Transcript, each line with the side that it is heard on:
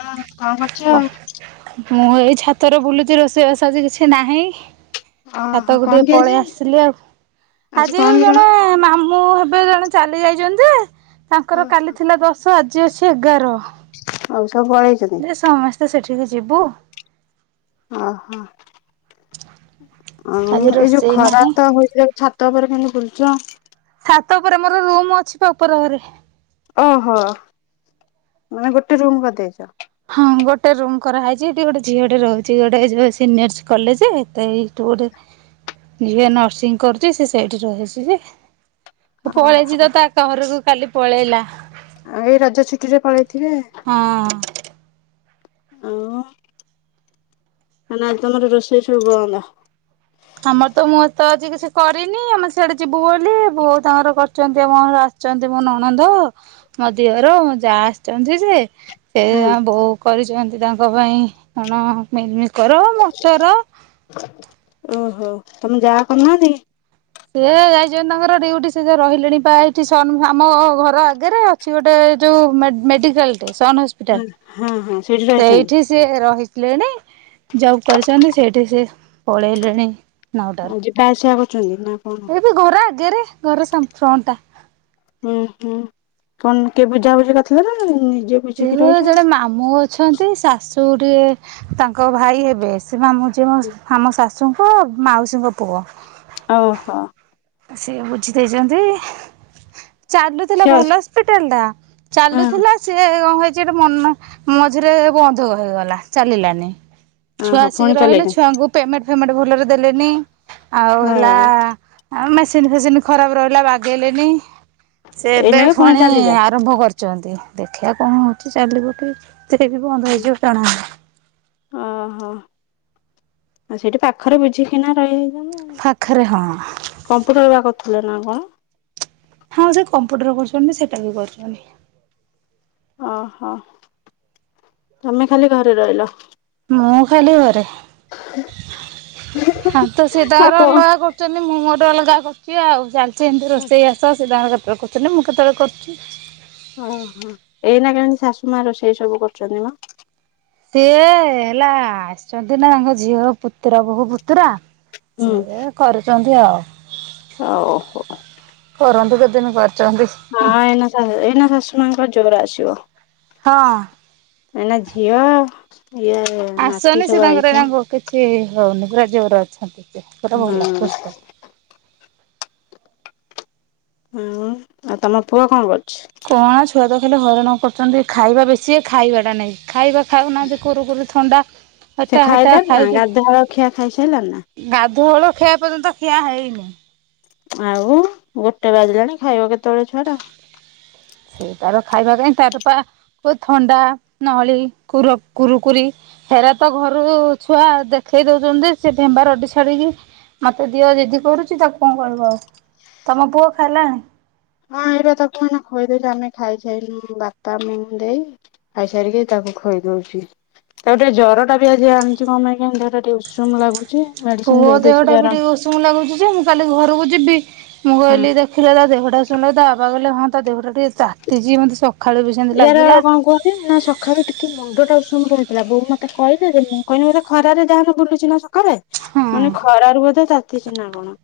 left: ହଁ କଣ କରୁଛ?
right: ମୁଁ ଏଇ ଛାତରେ ବୁଲୁଛି ରୋଷେଇବାସ ଆଜି କିଛି ନାହିଁ।
left: ଓହୋ
right: ଛାତକୁ
left: କଣ
right: ଟିକେ
left: କି ଆଜି
right: ପଳେଇ ଆସିଲି ଆଉ ଆଜି
left: କଣ କି
right: ଜଣେ
left: କଣ?
right: ମାମୁଁ ହେବେ ଜଣେ ଚାଲି ଯାଇଛନ୍ତି ଯେ ତାଙ୍କର କାଲି ଥିଲା ଦଶ ଆଜି ଅଛି ଏଗାର।
left: ଆଉ ସବୁ ପଳେଇଛନ୍ତି।
right: ଯେ ସମସ୍ତେ ସେଠିକୁ ଯିବୁ।
left: ଅହ। ଆଁ
right: ଆଜି
left: ଏଇ ଯୋଉ
right: ରୋଷେଇ ନାହିଁ
left: ଖରାତ ହୋଇଛି ଛାତ ଉପରେ କାଇଁ ବୁଲୁଛ?
right: ଛାତ ଉପରେ ମୋର ରୁମ ଅଛି ବା ଉପର ଘରେ।
left: ଓହୋ ମାନେ ଗୋଟେ ରୁମ୍ କରିଦେଇଛ।
right: ହଁ ଗୋଟେ ରୁମ କରାହେଇଛି ଏଠି ଗୋଟେ ଝିଅଟେ ରହୁଛି ଗୋଟେ ସିନିୟର କଲେଜ ଏ ଗୋଟେ ଝିଅ ନର୍ସିଂ କରୁଛି ସେ ସେଇଠି ରହିଛି ଯେ ତ
left: ଓହୋ।
right: ପଳେଇଚି ତ ତା ଘରକୁ କାଲି ପଳେଇଲା।
left: ଆଉ ଏଇ ରଜ ଛୁଟିରେ ପଳେଇଥିବେ।
right: ହଁ।
left: ନା ଆଜି ତମର ରୋଷେଇ ସବୁ ବନ୍ଦ।
right: ଆମର ତ ମୁଁ ଏ ତ ଆଜି କିଛି କରିନି ଆମେ ସିଆଡେ ଯିବୁ ବୋଲି ବୋଉ ତାଙ୍କର କରି ଆସିଛନ୍ତି ଆମ ଆସିଛନ୍ତି ମୋ ନଣନ୍ଦ ମୋ ଦିଅର ଯା ଆସିଛନ୍ତି ଯେ ସେ ଆମ ବୋଉ କରିଛନ୍ତି ତାଙ୍କ ପାଇଁ କଣ ମିଲମିକର ମଟର
left: ଓହୋ ତମ ଯା କରୁନାହାନ୍ତି କି?
right: ସେ ଯାଇଛନ୍ତି ତାଙ୍କର ଡିଉଟି ସେ ରହିଲେଣି ପା ଏଇଠି ସନ୍ ଆମ ଘର ଆଗରେ। ଅଛି ଗୋଟେ ଯୋଉ ମେ ମେଡିକାଲ୍ ଟେ ସନ୍ ହ
left: ହଁ ହଁ ସେଇଠି ରହିଛନ୍ତି।
right: ସେ ରହିଥିଲେଣି ଜବ୍ କରିଛନ୍ତି ସେଇଠି ସେ ପଳେଇଲେଣି।
left: ଆଉ ଯିବା ଆସିବା କରୁଛନ୍ତି ନା? କଣ?
right: ଏଇବି ଘର ଆଗରେ ଘର ସମ୍ ଫ୍ରନ୍ଟଟା।
left: ହୁଁ ହୁଁ କଣ କିଏ ବୁଝାବୁଝି କରିଥିଲେ ନା ନିଜେ? ବୁଝିକି
right: ସେ
left: ରହିଛନ୍ତି?
right: ଜଣେ ମାମୁଁ ଅଛନ୍ତି ଶାଶୁ ଟିକେ ତାଙ୍କ ଭାଇ ହେବେ ସେ ମାମୁଁ ଝିଅ ଆମ ଶାଶୁଙ୍କୁ ମାଉସୀଙ୍କ ପୁଅ।
left: ଓହୋ।
right: ସିଏ ବୁଝି ଦେଇଚନ୍ତି। ଚାଲୁଥିଲା
left: ସିଏ
right: ଭଲ ହସ୍ପିଟାଲ ଟା
left: ହଁ
right: ଚାଲୁଥିଲା ସିଏ କଣ ହେଇଛି ଗୋଟେ ମନ ମଝିରେ ବନ୍ଧ ହେଇଗଲା ଚାଲିଲାନି। ଛୁଆ
left: ଓହୋ
right: ଆସିକି
left: ପୁଣି
right: ରହିଲେ
left: ଚଲେଇଲେ
right: ଛୁଆଙ୍କୁ ପେମେଣ୍ଟ ଫେମେଣ୍ଟ ଭଲରେ ଦେଲେନି ଆଉ
left: ହଁ
right: ହେଲା ଆ ମେସିନ୍ ଫେସିନ୍ ଖରାପ ରହିଲା ବାଗେଇଲେନି ସେ ଏବେ
left: ଏଇନାକେ
right: ପୁଣି
left: ଚାଲିଲା।
right: ଆରମ୍ଭ କରି ଛନ୍ତି ଦେଖିବା କଣ ହଉଛି ଚାଲିବ କି ସେଟା ବି ବନ୍ଦ ହେଇଯିବ ଜଣା ନାହିଁ।
left: ଓହୋ ଆଉ ସେଇଠି ପାଖରେ ବୁଝିକିନା ରଇହେବ।
right: ପାଖରେ ହଁ।
left: କମ୍ପ୍ୟୁଟର ବା କରିଥିଲେ ନା କଣ?
right: ହଁ ସେ କମ୍ପୁଟର କରିଛନ୍ତି ସେଟା ବି କରିଛନ୍ତି।
left: ଓହୋ ତମେ ଖାଲି ଘରେ ରହିଲ?
right: ମୁଁ ଖାଲି ଘରେ ଆ ତ ସିଏ
left: ଆଉ
right: ତାଙ୍କର
left: କଣ
right: ଅଲଗା କରୁ କରୁଛନ୍ତି ମୁଁ ମୋର ଅଲଗା କରୁଛି ଆଉ ଚାଲିଛି ଏମିତି ରୋଷେଇ ବାସ ସେ ତାଙ୍କର କେତବେଳେ କରୁଛନ୍ତି ମୁଁ କେତବେଳେ କରୁଛି।
left: ଓହୋ ଏଇନା କେମିତି ଶାଶୁ ମା ରୋଷେଇ ସବୁ କରୁଛନ୍ତି ମ?
right: ସିଏ ହେଲା ଆସିଛନ୍ତି ନା ତାଙ୍କ ଝିଅ ପୁତୁରା ବୋହୁ ପୁତୁରା।
left: ହୁଁ
right: ସିଏ କରୁଛନ୍ତି ଆଉ।
left: ଓହୋ।
right: ରନ୍ଧ କେତେଦିନ କରୁଛନ୍ତି?
left: ହଁ ଏନା ଏନା ଶାଶୁମାଙ୍କର ଜୋର ଆସିବ।
right: ହଁ।
left: ମାନେ ଝିଅ ଇଏ। ନାତି
right: ଆସିନି ସେ
left: ସବୁ ଆଇଛନ୍ତି।
right: ତାଙ୍କରଙ୍କୁ କିଛି ହଉନି ପୁରା ଜୋର ଅଛନ୍ତି ସେ ପୁରା ଭଲ
left: ହୁଁ
right: ସୁସ୍ଥ।
left: ହଁ ଆଉ ତମ ପୁଅ କଣ କରୁଛି?
right: କଣ ଛୁଆ ତ ଖାଲି ହଇରାଣ କରୁଛନ୍ତି ଖାଇବା ବେଶି ଖାଇବାଟା ନାଗି। ଖାଇବା ଖାଉ ନାହାନ୍ତି କୁରୁକୁରି ଥଣ୍ଡା
left: ସେ
right: ହେଟା ହେଟା
left: ଖାଇଲାଣି ନା ଗାଧୁଆଳ ଖିଆ ଖାଇସାଇଲାଣି ନା?
right: ଗାଧୁଆଳୁ ଖିଆ ପର୍ଯ୍ୟନ୍ତ ଖିଆ ହେଇନି।
left: ଆଉ ଗୋଟେ ବାଜିଲାଣି ଖାଇବ କେତବେଳେ ଛୁଆ ଟା?
right: ସେଇ ତାର ଖାଇବା କାଇଁ ତାର ପା ଥଣ୍ଡା ନଳି କୁର କୁରୁକୁରି। ହେରା ତ ଘରୁ ଛୁଆ ଦେଖେଇ ଦଉଛନ୍ତି ସେ ଭେମ୍ବା ରଡି ଛାଡିକି ମତେ ଦିଅ ଯିଦି କରୁଛି ତାକୁ କଣ କହିବ ଆଉ ତମ ପୁଅ ଖାଇଲାଣି?
left: ହଁ ଏଇରା ତାକୁ ଏଇନା ମୁଁ ଖୋଇଦେଉଛି ଆମେ ଖାଇସାଇନୁ ବାପା ମୁଁ ଦେଇ। ଖାଇସାରିକି ତାକୁ ଖୋଇ ଦଉଛି। ତାକୁ ଟିକେ ଜ୍ୱର ଟା ବି ଆଜି ଆଣିଛି କଣ ପାଇଁ କେୟାଣୀ ଦେହ ଟା ଟିକେ ଉଷୁମ ଲାଗୁଛି। ମେଡିସିନ
right: ପୁଅ
left: ଦେଇଦେଇଛି
right: ଦେହଟା ବି
left: ଜର
right: ଟିକେ ଉଷୁମ ନାଗୁଛି ଯେ ମୁଁ କାଲି ଘରକୁ ଯିବି ମୁଁ
left: ହୁଁ
right: କହିଲି ଦେଖ [inaudible] ତା ଦେହଟା ଶୁଣିଲ ତା ବାବା କହିଲେ ତା ଦେହଟା ଟିକେ ତାତିଛି ମତେ ସକାଳୁ ସେମିତି
left: ୟାର
right: ଲାଗିଲା
left: କଣ କୁହନ୍ତି ନା ସକାଳୁ ଟି କି ମୁଣ୍ଡ ଟା ଉଷୁମ ରହିଥିଲା ବୋଉ ମତେ କହିଲେ ଯେ ମୁଁ କହିଲି ବୋଧେ ଖରାରେ ଯାହାହେନେ ବୁଲୁଛି ନା ସକାଳେ।
right: ହଁ
left: ମାନେ ଖରାରୁ ବୋଧେ ତାତିଛି ନା କଣ।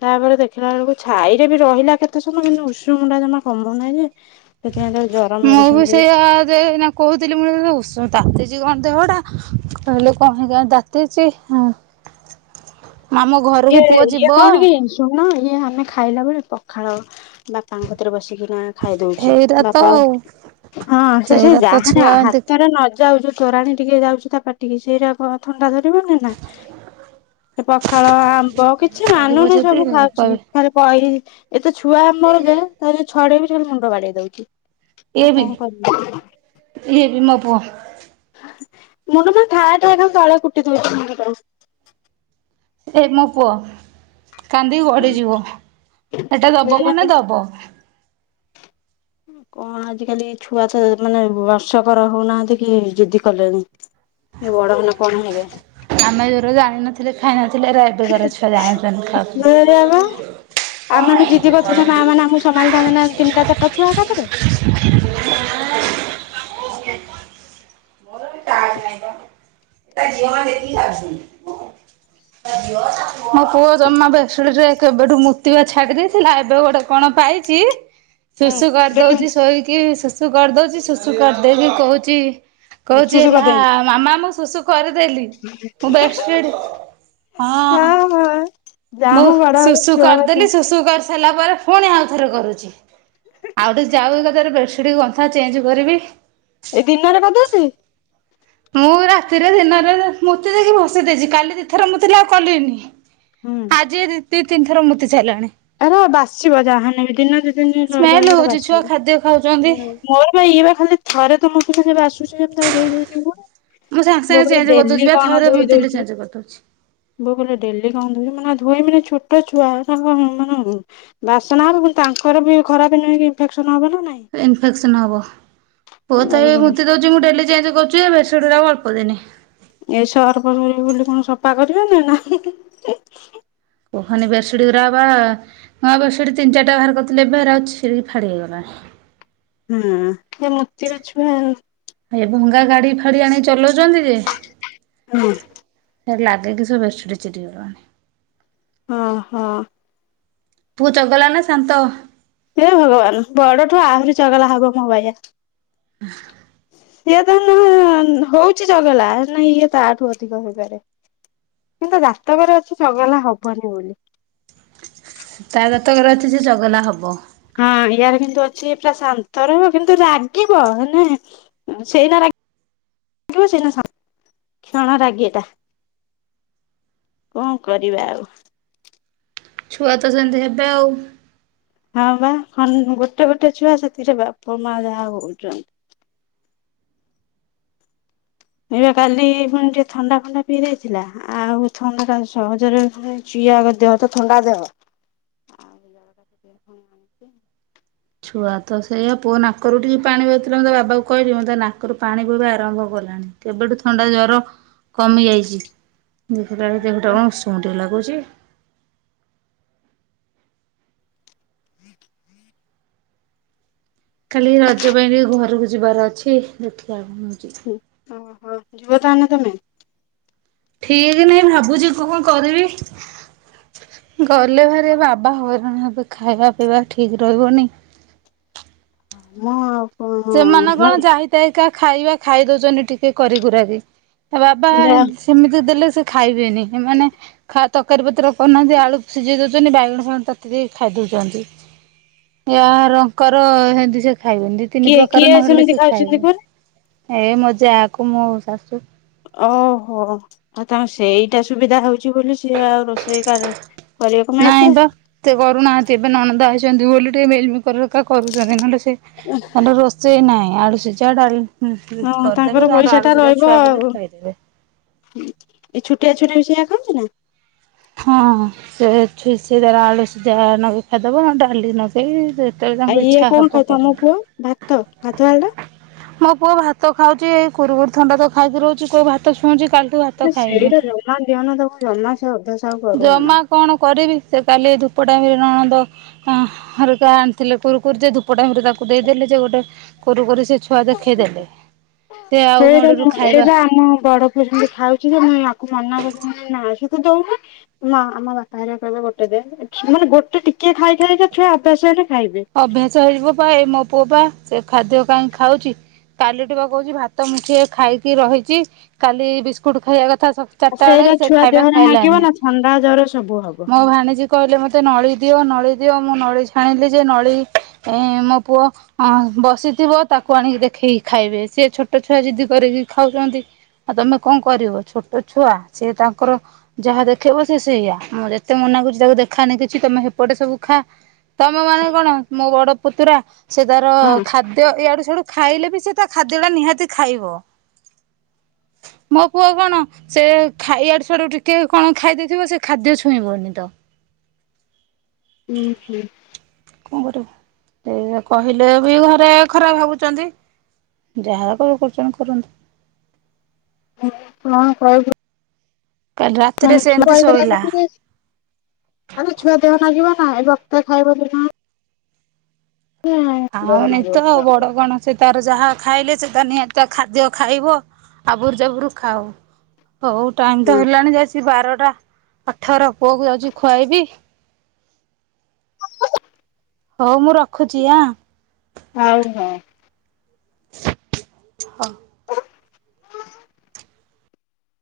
left: ତାପରେ ଦେଖିଲା ବେଳକୁ ଛାଇରେ ବି ରହିଲା କେତେ ସମୟ କିନ୍ତୁ ଉଷୁମୁ ଟା ଜମା କମୁନାହିଁ ଯେ? ସେଥିପାଇଁ ତାକୁ ଜର
right: ମୁଁ
left: ମେଡିସିନ
right: ବି
left: ଦେଇଛି
right: ସେଇଆ ଯେ ଏଇନା କହୁଥିଲି ମୁଁ ଏଇନା ଉସୁମ୍ ତାତିଛି କଣ ଦେହଟା କହିଲେ କଣ ପାଇଁ କେଜାଣି ତାତିଛି ହଁ। ମାମୁଁ ଘରକୁ ପୁଅ ଯିବ।
left: ଲୁଣ ଇଏ ଆମେ ଖାଇଲା ବେଳେ ପଖାଳ ବାପାଙ୍କ କତିରେ ବସିକିନା ଖାଇଦୋଉଛି
right: ହେଇରା ତ
left: ବାପା
right: ଆଉ
left: ହଁ ସେ ସେଇ
right: ସେଇରା ତ
left: ଯାହା
right: ଛୁଆ ଏମିତି
left: ହାତରେ ନ ଯାଉ ତୋରାଣୀ ଟିକେ ଯାଉଛି ତା ପାଟିକି ସେଇରାକ ଥଣ୍ଡା ଧରିବନେଇନା। ଫଳ ଆମ୍ବ କିଛି
right: କହିବ
left: ମାନୁନି
right: ଯଦି
left: ସବୁ ଖାଉଛି।
right: କହିବେ
left: ଥରେ କଇ ଏତେ ଛୁଆ ଆମର ଯେ ଯଦି ଛଡେଇବି ସିଏ ଖାଲି ମୁଣ୍ଡ ବାଡେଇ ଦୋଉଛି।
right: ଇଏ
left: ତ
right: ବି
left: କଣ କରିବି?
right: ଇଏ ବି ମୋ ପୁଅ
left: ମୁଣ୍ଡ ମାନେ ଠାଏ ଠାଏ ଖାଲି ତଳେ କୁଟି ଦୋଉଛି ମୁଣ୍ଡ ଟାକୁ।
right: ଏ ମୋ ପୁଅ କାନ୍ଦିକି ଗଢିଯିବ ଏଟା ଦବ ମାନେ ଦବ।
left: କଣ ଆଜିକାଲି ଛୁଆ ତ ମାନେ ବର୍ଷକର ହଉନାହାନ୍ତି କି ଜିଦି କଲେଣିି। ଇଏ ବଡ ହେନେ କଣ ହେବେ?
right: ଆମେ ଜୋଉରି ଜାଣିନଥିଲେ ଖାଇ ନଥିଲେ ଏରା ଏବେକାର ଛୁଆ ଜାଣୁଛନ୍ତି
left: ସେଇଆ ବା
right: ଖାଉଛନ୍ତି।
left: ଆମେ ଏମିତି ଜିଦି କରୁଥିଲେ ମା ମାନେ ଆମକୁ ସମାଳିିଥାନ୍ତେନା ତିନିଟା ଚାରିଟା ଛୁଆ ଏକାଥରେ।
right: ମୋର ଟାଇମ ନାହିଁ ପା ଏ ଝିଅ ମାନେ ଦେଖକି ଯାଉଛନ୍ତି। ମୋ ପୁଅ ଜମା ବେଡସିଟରେ କେବେଠୁ ମୁତିିବା ଛାଡ଼ି ଦେଇଥିଲା ଏବେ ଗୋଟେ କଣ ପାଇଚି ଶୁଶୁ କରିଦଉଛି ଶୋଇକି ଶୁଶୁ କରିଦୋଉଚି ଶୁଶୁ କରିଦେଇକି କହୁଛି
left: ହୁଁ
right: କହୁଛି
left: ସୁସୁ
right: ହେଲା
left: କରିଦେମି।
right: ମାମା ମୁଁ ଶୁଶୁ କରିଦେଲି ମୁଁ ବେଡସିଡି ହଁ।
left: ହଁ ହଁ ଯାହା
right: ମୁଁ
left: ହଉ ବଡ ହଉ
right: ଶୁଶୁ
left: ଛୁଆ କଥା
right: କରିଦେଲି ଶୁଶୁ କରି ସାରିଲା ପରେ ଫୁଣି ଆଉ ଥରେ କରୁଛି। ଆଉ ଟିକେ ଯାଉ ଏକଥାର ବେଡସିଟ୍ ଗନ୍ଥା ଚେଞ୍ଜ କରିବି।
left: ଏଇ ଦିନରେ କରିଦୋଉଚି।
right: ମୁଁ ରାତିରେ ଦିନରେ ମୁତି ଦେଇକି ବସେଇ ଦେଇଛି କାଲି ଦିଥର ମୁତିଲା ଆଉ କଲିନି।
left: ହୁଁ।
right: ଆଜି ଦି ତିନିଥର ମୁତି ସାରିଲାଣି।
left: ହେରା ବାସିବ ଯାହା ହେନେବ ଦିନ ଦୁଇ ଦିନ ରହି
right: ସ୍ମେଲ
left: ରହି
right: ହଉଛି ଛୁଆ
left: ବାସିବ
right: ଖାଦ୍ୟ ଖାଉଛନ୍ତି।
left: ହୁଁ। ମୋର ବା ଇଏ ବା ଖାଲି ଥରେ ତ ମୁତି ଦେଲେ ବାସୁ [unintelligible] ଧୋଇ ଦଉଛି ଫୁଣି
right: ମୁଁ ସାଙ୍ଗେ ସାଙ୍ଗେ
left: ବୋଉ କଇବେ
right: ଚେଞ୍ଜ କରିଦଉଛି
left: ଡେଲି
right: ବା
left: କଣ
right: ଥରେ
left: ଧୋଇ
right: ମୂର୍ତ୍ତିଲେ
left: ଦଉଚୁ।
right: ଚେଞ୍ଜ କରିଦଉଛି।
left: ବୋଉ କହିଲେ ଡେଲି କଣ ଧୋଉଛୁ ମୁଁ କହିନି ଆଉ ଧୋଇମିନି ଛୋଟ ଛୁଆ ତାଙ୍କ ମା ହବ ବାସନା ହବ ଫୁଣି ତାଙ୍କର ବି ଖରାପ ନୁହେକି ଇନଫେକ୍ସନ ହବ ନା ନାଇଁ।
right: ଇନଫେକ୍ସନ ହବ ପୁଅ ତ ଏବେ
left: ନାଇଁ।
right: ମୁତିଦୋ ମୁଁ ଡେଲି ଚେଞ୍ଜ କରୁଛି ବେଡସିଡିଉରାକ ଅଳ୍ପ ଦିନି।
left: ଏ ସର୍ଫ ରୁହେ ବୋଲି କଣ ସଫା କରିବେ ନା ହୁଁ ହୁଁ।
right: କହନି ବେଡସିଟ ଗୁରା ବା ହଁ ବେଡସିଟ ତିନ ଚାରିଟା ବାହାର କରିଥିଲି ଏବେ ହେରା ଛିଡିକି ଫାଡ଼ି ହେଇଗଲାଣି।
left: ହୁଁ ଏ ମୁତିବା ଛୁଆ ଆଉ।
right: ଏ ଭଙ୍ଗା ଗାଡି ଫାଡି ଆଣିକି ଚଲଉଛନ୍ତି ଯେ?
left: ହୁଁ।
right: ସେରା ଲାଗିକି ସବୁ ବେଡସିଡି ଚିରିଗଲାଣି।
left: ଅଁ ହଁ।
right: ପୁଅ ଚଗଲା ନା ଶାନ୍ତ।
left: ହେ ଭଗବାନ ବଡଠୁ ଆହୁରି ଚଗଲା ହବ ମୋ ବାଇୟା।
right: ହ।
left: ସିଏତ ହେନେ ହଉଛି ଚଗଲା ହେନେ ଇଏ ତାଠୁ ଅଧିକ ହେଇପାରେ। କିନ୍ତୁ ଜାତକରେ ଅଛି ଚଗଲା ହବନି ବୋଲି।
right: ତା ଜାତକରେ ଅଛି ସେ ଚଗଲା ହବ।
left: ହଁ ଇୟାର କିନ୍ତୁ ଅଛି ପୁରା ଶାନ୍ତର କିନ୍ତୁ ରାଗିବ ହେନେ ସେଇନା ରାଗ ଥିବ ସେଇନା ସାକ୍ଷଣ ରାଗିଟା। କଣ କରିବା ଆଉ?
right: ଛୁଆ ତ ସେନ୍ତି ହେବେ ଆଉ
left: ହଁ ବା ଗୋଟେ ଗୋଟେ ଛୁଆ ସେଥିରେ ବାପ ମା ଯାହା ହଉଛନ୍ତି। ଏଇବା କାଲି ପୁଣି ଟିକେ ଥଣ୍ଡା ଫଣ୍ଡା ପିଇ ଦେଇଥିଲା। ଆଉ ଥଣ୍ଡା ସହଜରେ ଚିଆଗ ଦେହ ତ ଥଣ୍ଡା ଦେହ [inaudible]
right: ଛୁଆ ତ ସେଇଆ ପୁଅ ନାକରୁ ଟିକେ ପାଣି ବୋହୁଥିଲା ମୁଁ ତା ବାବାକୁ କହିଲି ତା ନାକରୁ ପାଣି ବୋହିବା ଆରମ୍ଭ କଲାଣି କେବେଠୁ ଥଣ୍ଡା ଜ୍ବର କମିଯାଇଛି ଏବେ ତା ଦେହଟା କଣ ଉଶୁମୁ ଟିକେ ଲାଗୁଛି। କାଲି ରଜ ପାଇଁ ଟିକେ ଘରକୁ ଯିବାର ଅଛି ଦେଖିବା କଣ ହଉଛି?
left: ଓହୋ ଯିବ ତାହେଲେ ନା ତମେ
right: ଠିକ ନାଇଁ ଭାବୁଛି କଣ କରିବି? ଗଲେ ଭାରି ବାବା ହଇରାଣ ହେବେ ଖାଇବା ପିଇବା ଠିକ୍ ରହିବନି।
left: ମୁଁ ଆଉ
right: ସେମାନେ କଣ ଯାଇଥାଇକା ଖାଇବା ଖାଇ ଦଉଛନ୍ତି ଟିକେ କରିିକୁରାକି ତା ବାବା
left: ଯା
right: ସେମିତି ଦେଲେ ସେ ଖାଇବେନି ମାନେ ତରକାରୀ ପତ୍ର କରୁନାହାନ୍ତି ଆଳୁ ସିଝେଇ ଦଉଛନ୍ତି ବାଇଗଣ ଫାଇଗଣ ତତେଇ ଖାଇଦଉଛନ୍ତି। ୟାରଙ୍କର ହେନ୍ତି ସେ ଖାଇବେନି ଦି ତିନି
left: କିଏ
right: ପ୍ରକାର
left: କିଏ
right: ନହେଲେ
left: ସେମିତି
right: ସେ
left: ଖାଉଛନ୍ତି
right: ଖାଇବେ
left: କୁହନି
right: ଏ ମୋ ଯା କୁ ମୋ ଶାଶୁ
left: ଓହୋ ଆଉ ତାଙ୍କ ସେଇଟା ସୁବିଧା ହଉଛି ବୋଲି ସିଏ ଆଉ ରୋଷେଇ କ
right: ନାଇଁ ବା ସେ କରୁନାହାନ୍ତି ଏବେ ନଣନ୍ଦ ଆଇଛନ୍ତି ବୋଲି ଟିକେ ମିଲିମିକର କରୁଛନ୍ତି ନହେଲେ ସେ ମାନେ ରୋଷେଇ ନାହିଁ ଆଳୁ ସିଜା ଡାଲି ହୁଁ ହୁଁ
left: ହଁ ତାଙ୍କର
right: କରିଦେବେ
left: ପଇସା ଟା
right: ଆଳୁ ସିଜା
left: ରହିବ
right: ଛୁଆକୁ
left: ଆଉ
right: ବି ଖୁଆଇଦେବେ
left: ଏଇ ଛୁଟିଆଛୁଆ ବି ସେଇଆ ଖାଉଛି ନା
right: ହଁ ସେ ଛୁ ସେ ତାର ଆଳୁ ସିଜା ନଗେଇ ଖାଇଦବ ନହେଲେ ଡାଲି ନଗେ ଇ ଯେତେବେଳେ
left: ଆଉ
right: ତାଙ୍କ
left: ଇଏ
right: ଇଚ୍ଛା
left: କଣ ଖାଉ
right: ହବ କରିି
left: ତମ ପୁଅ ଭାତ ଭାତ ଆଳୁଟା
right: ମୋ ପୁଅ ଭାତ ଖାଉଛି ଏଇ କୁରୁକୁଡି ଥଣ୍ଡା ତ ଖାଇକି ରହୁଛି କୋଉ ଭା ତ ଛୁଉଁଛି କାଲି ଠୁ
left: ସେଇରା ଜମା ଦିଅନା ତାକୁ ଜମା ସେ ଅଭ୍ୟାସ ଆଉ କରନା
right: ଜମା କଣ କରିବି ସେ କାଲି ଧୂପ ଟାଇମରେ ନଣନ୍ଦ ହରିକା ଆଣିଥିଲେ କୁରୁକୁରି ଯେ ଧୂ ଧୂପ ଟାଇମରେ ତାକୁ ଦେଇଦେଲି ଯେ ଗୋଟେ କୁରୁକୁରି ସେ ଛୁଆ ଦେଖେଇ ଦେଲେ ସେ ଆଉ ମୁଳୁରୁ ଖାଇବା
left: ସିଏ ସେମିତି ଖାଉଛି ଯେ ମୁଁ ଆକୁ ମନା କରୁଚି ନା ସେ ତ ଦଉନି। ନା ଆମ ବାପା ହାରିଆ କହିବେ ଗୋଟେ ଦେ ମାନେ ଗୋଟେ ଟିକେ ଟିକେ ଖାଇ ଖାଇ ଛୁଆ ଅଭ୍ୟାସ ହେଲେ ଖାଇବେ
right: ଅଭ୍ୟାସ ହେଇଯିବ ପା ଏ ମୋ ପୁଅ ପା ସେ ଖାଦ୍ୟ କାହିଁ ଖାଉଛି? କାଲି ଠୁ ବା କହୁଛି ଭାତ ମୁଠିଏ ଖାଇକି ରହିଛି କାଲି ବିସ୍କୁଟ ଖାଇବା କଥା ସ ଚାରଟା ବେଳେ
left: ସେଇଟା
right: ସେ
left: ଛୁଆ
right: ଖାଇବା
left: ଦେହରେ ଲାଗିବ
right: ଖାଇଲାଣିି
left: ନା ଥଣ୍ଡା ଜର ସବୁ ହବ
right: ମୋ ଭାଣୀଜୀ କହିଲେ ମୋତେ ନଳି ଦିଅ ନଳି ଦିଅ ମୁଁ ନଳି ଛାଣିଲି ଯେ ନଳି ଏଁ ମୋ ପୁଅ ହଁ ବସିଥିବ ତାକୁ ଆଣିକି ଦେଖେଇକି ଖାଇବେ ସିଏ ଛୋଟ ଛୁଆ ଯିଦି କରିକି ଖାଉଛନ୍ତି। ଆଉ ତମେ କଣ କରିବ ଛୋଟ ଛୁଆ ସେ ତାଙ୍କର ଯାହା ଦେଖେଇବ ସେ ସେଇଆ ମୁଁ ଯେତେ ମନା କରୁଛି ତାକୁ ଦେଖାନି କିଛି ତମେ ହେପଟେ ସବୁ ଖା ମୁଁ ମାନେ କଣ ମୋ ବଡ ପୁତୁରା ସେ ତାର
left: ହଁ।
right: ଖା ଦ୍ୟ ୟାଆଡୁ ସିୟାଡୁ ଖାଇଲେ ବି ସେ ତା ଖାଦ୍ୟ ଟା ନିହାତି ଖାଇବ। ମୋ ପୁଅ କଣ ସେ ଖା ଇଆଡୁ ସିଆଡୁ ଟିକେ କଣ ଖାଇଦେଇଥିବ ସେ ଖାଦ୍ୟ ଛୁଇଁବନି ତ
left: ହୁଁ ହୁଁ।
right: କଣ କରିବୁ କହିଲେ ବି ଘରେ ଖରାପ୍ ଭାବୁଛନ୍ତି? ଯାହା କରୁ କରୁଛନ୍ତି କରନ୍ତୁ।
left: କଣ କହିବୁ?
right: କାଲି
left: ମେ
right: ରାତିରେ
left: ଛୁଆ
right: ସେମିତି ଶୋଇଲା
left: ହେଇ ଆରେ ଛୁଆ ଦେହ ଲାଗିବ ନା ଏ ବକ୍ତେ ଖାଇବ ଦିନ ମାନେ
right: ଆଉ ନି
left: ନାଗିବ
right: ତ ଆଉ
left: ଛୁଆ
right: ବଡ଼ କଣ ସେ ତାର ଯାହା ଖାଇଲେ ସେତ ନିହାତି ଖାଦ୍ୟ ଖାଇବ ଆବୁରୁ ଜାବୁରୁ ଖାଉ ହଉ ଟାଇମ୍ ତ
left: ହଁ
right: ହେଲାଣି ଯାଇକୀ ବାରଟା ଅଠର ପୁଅକୁ ଯାଉଛି ଖୁଆଇବି। ହଉ ମୁଁ ରଖୁଛି ଆଁ।
left: ଆଉ କଣ
right: ହଁ।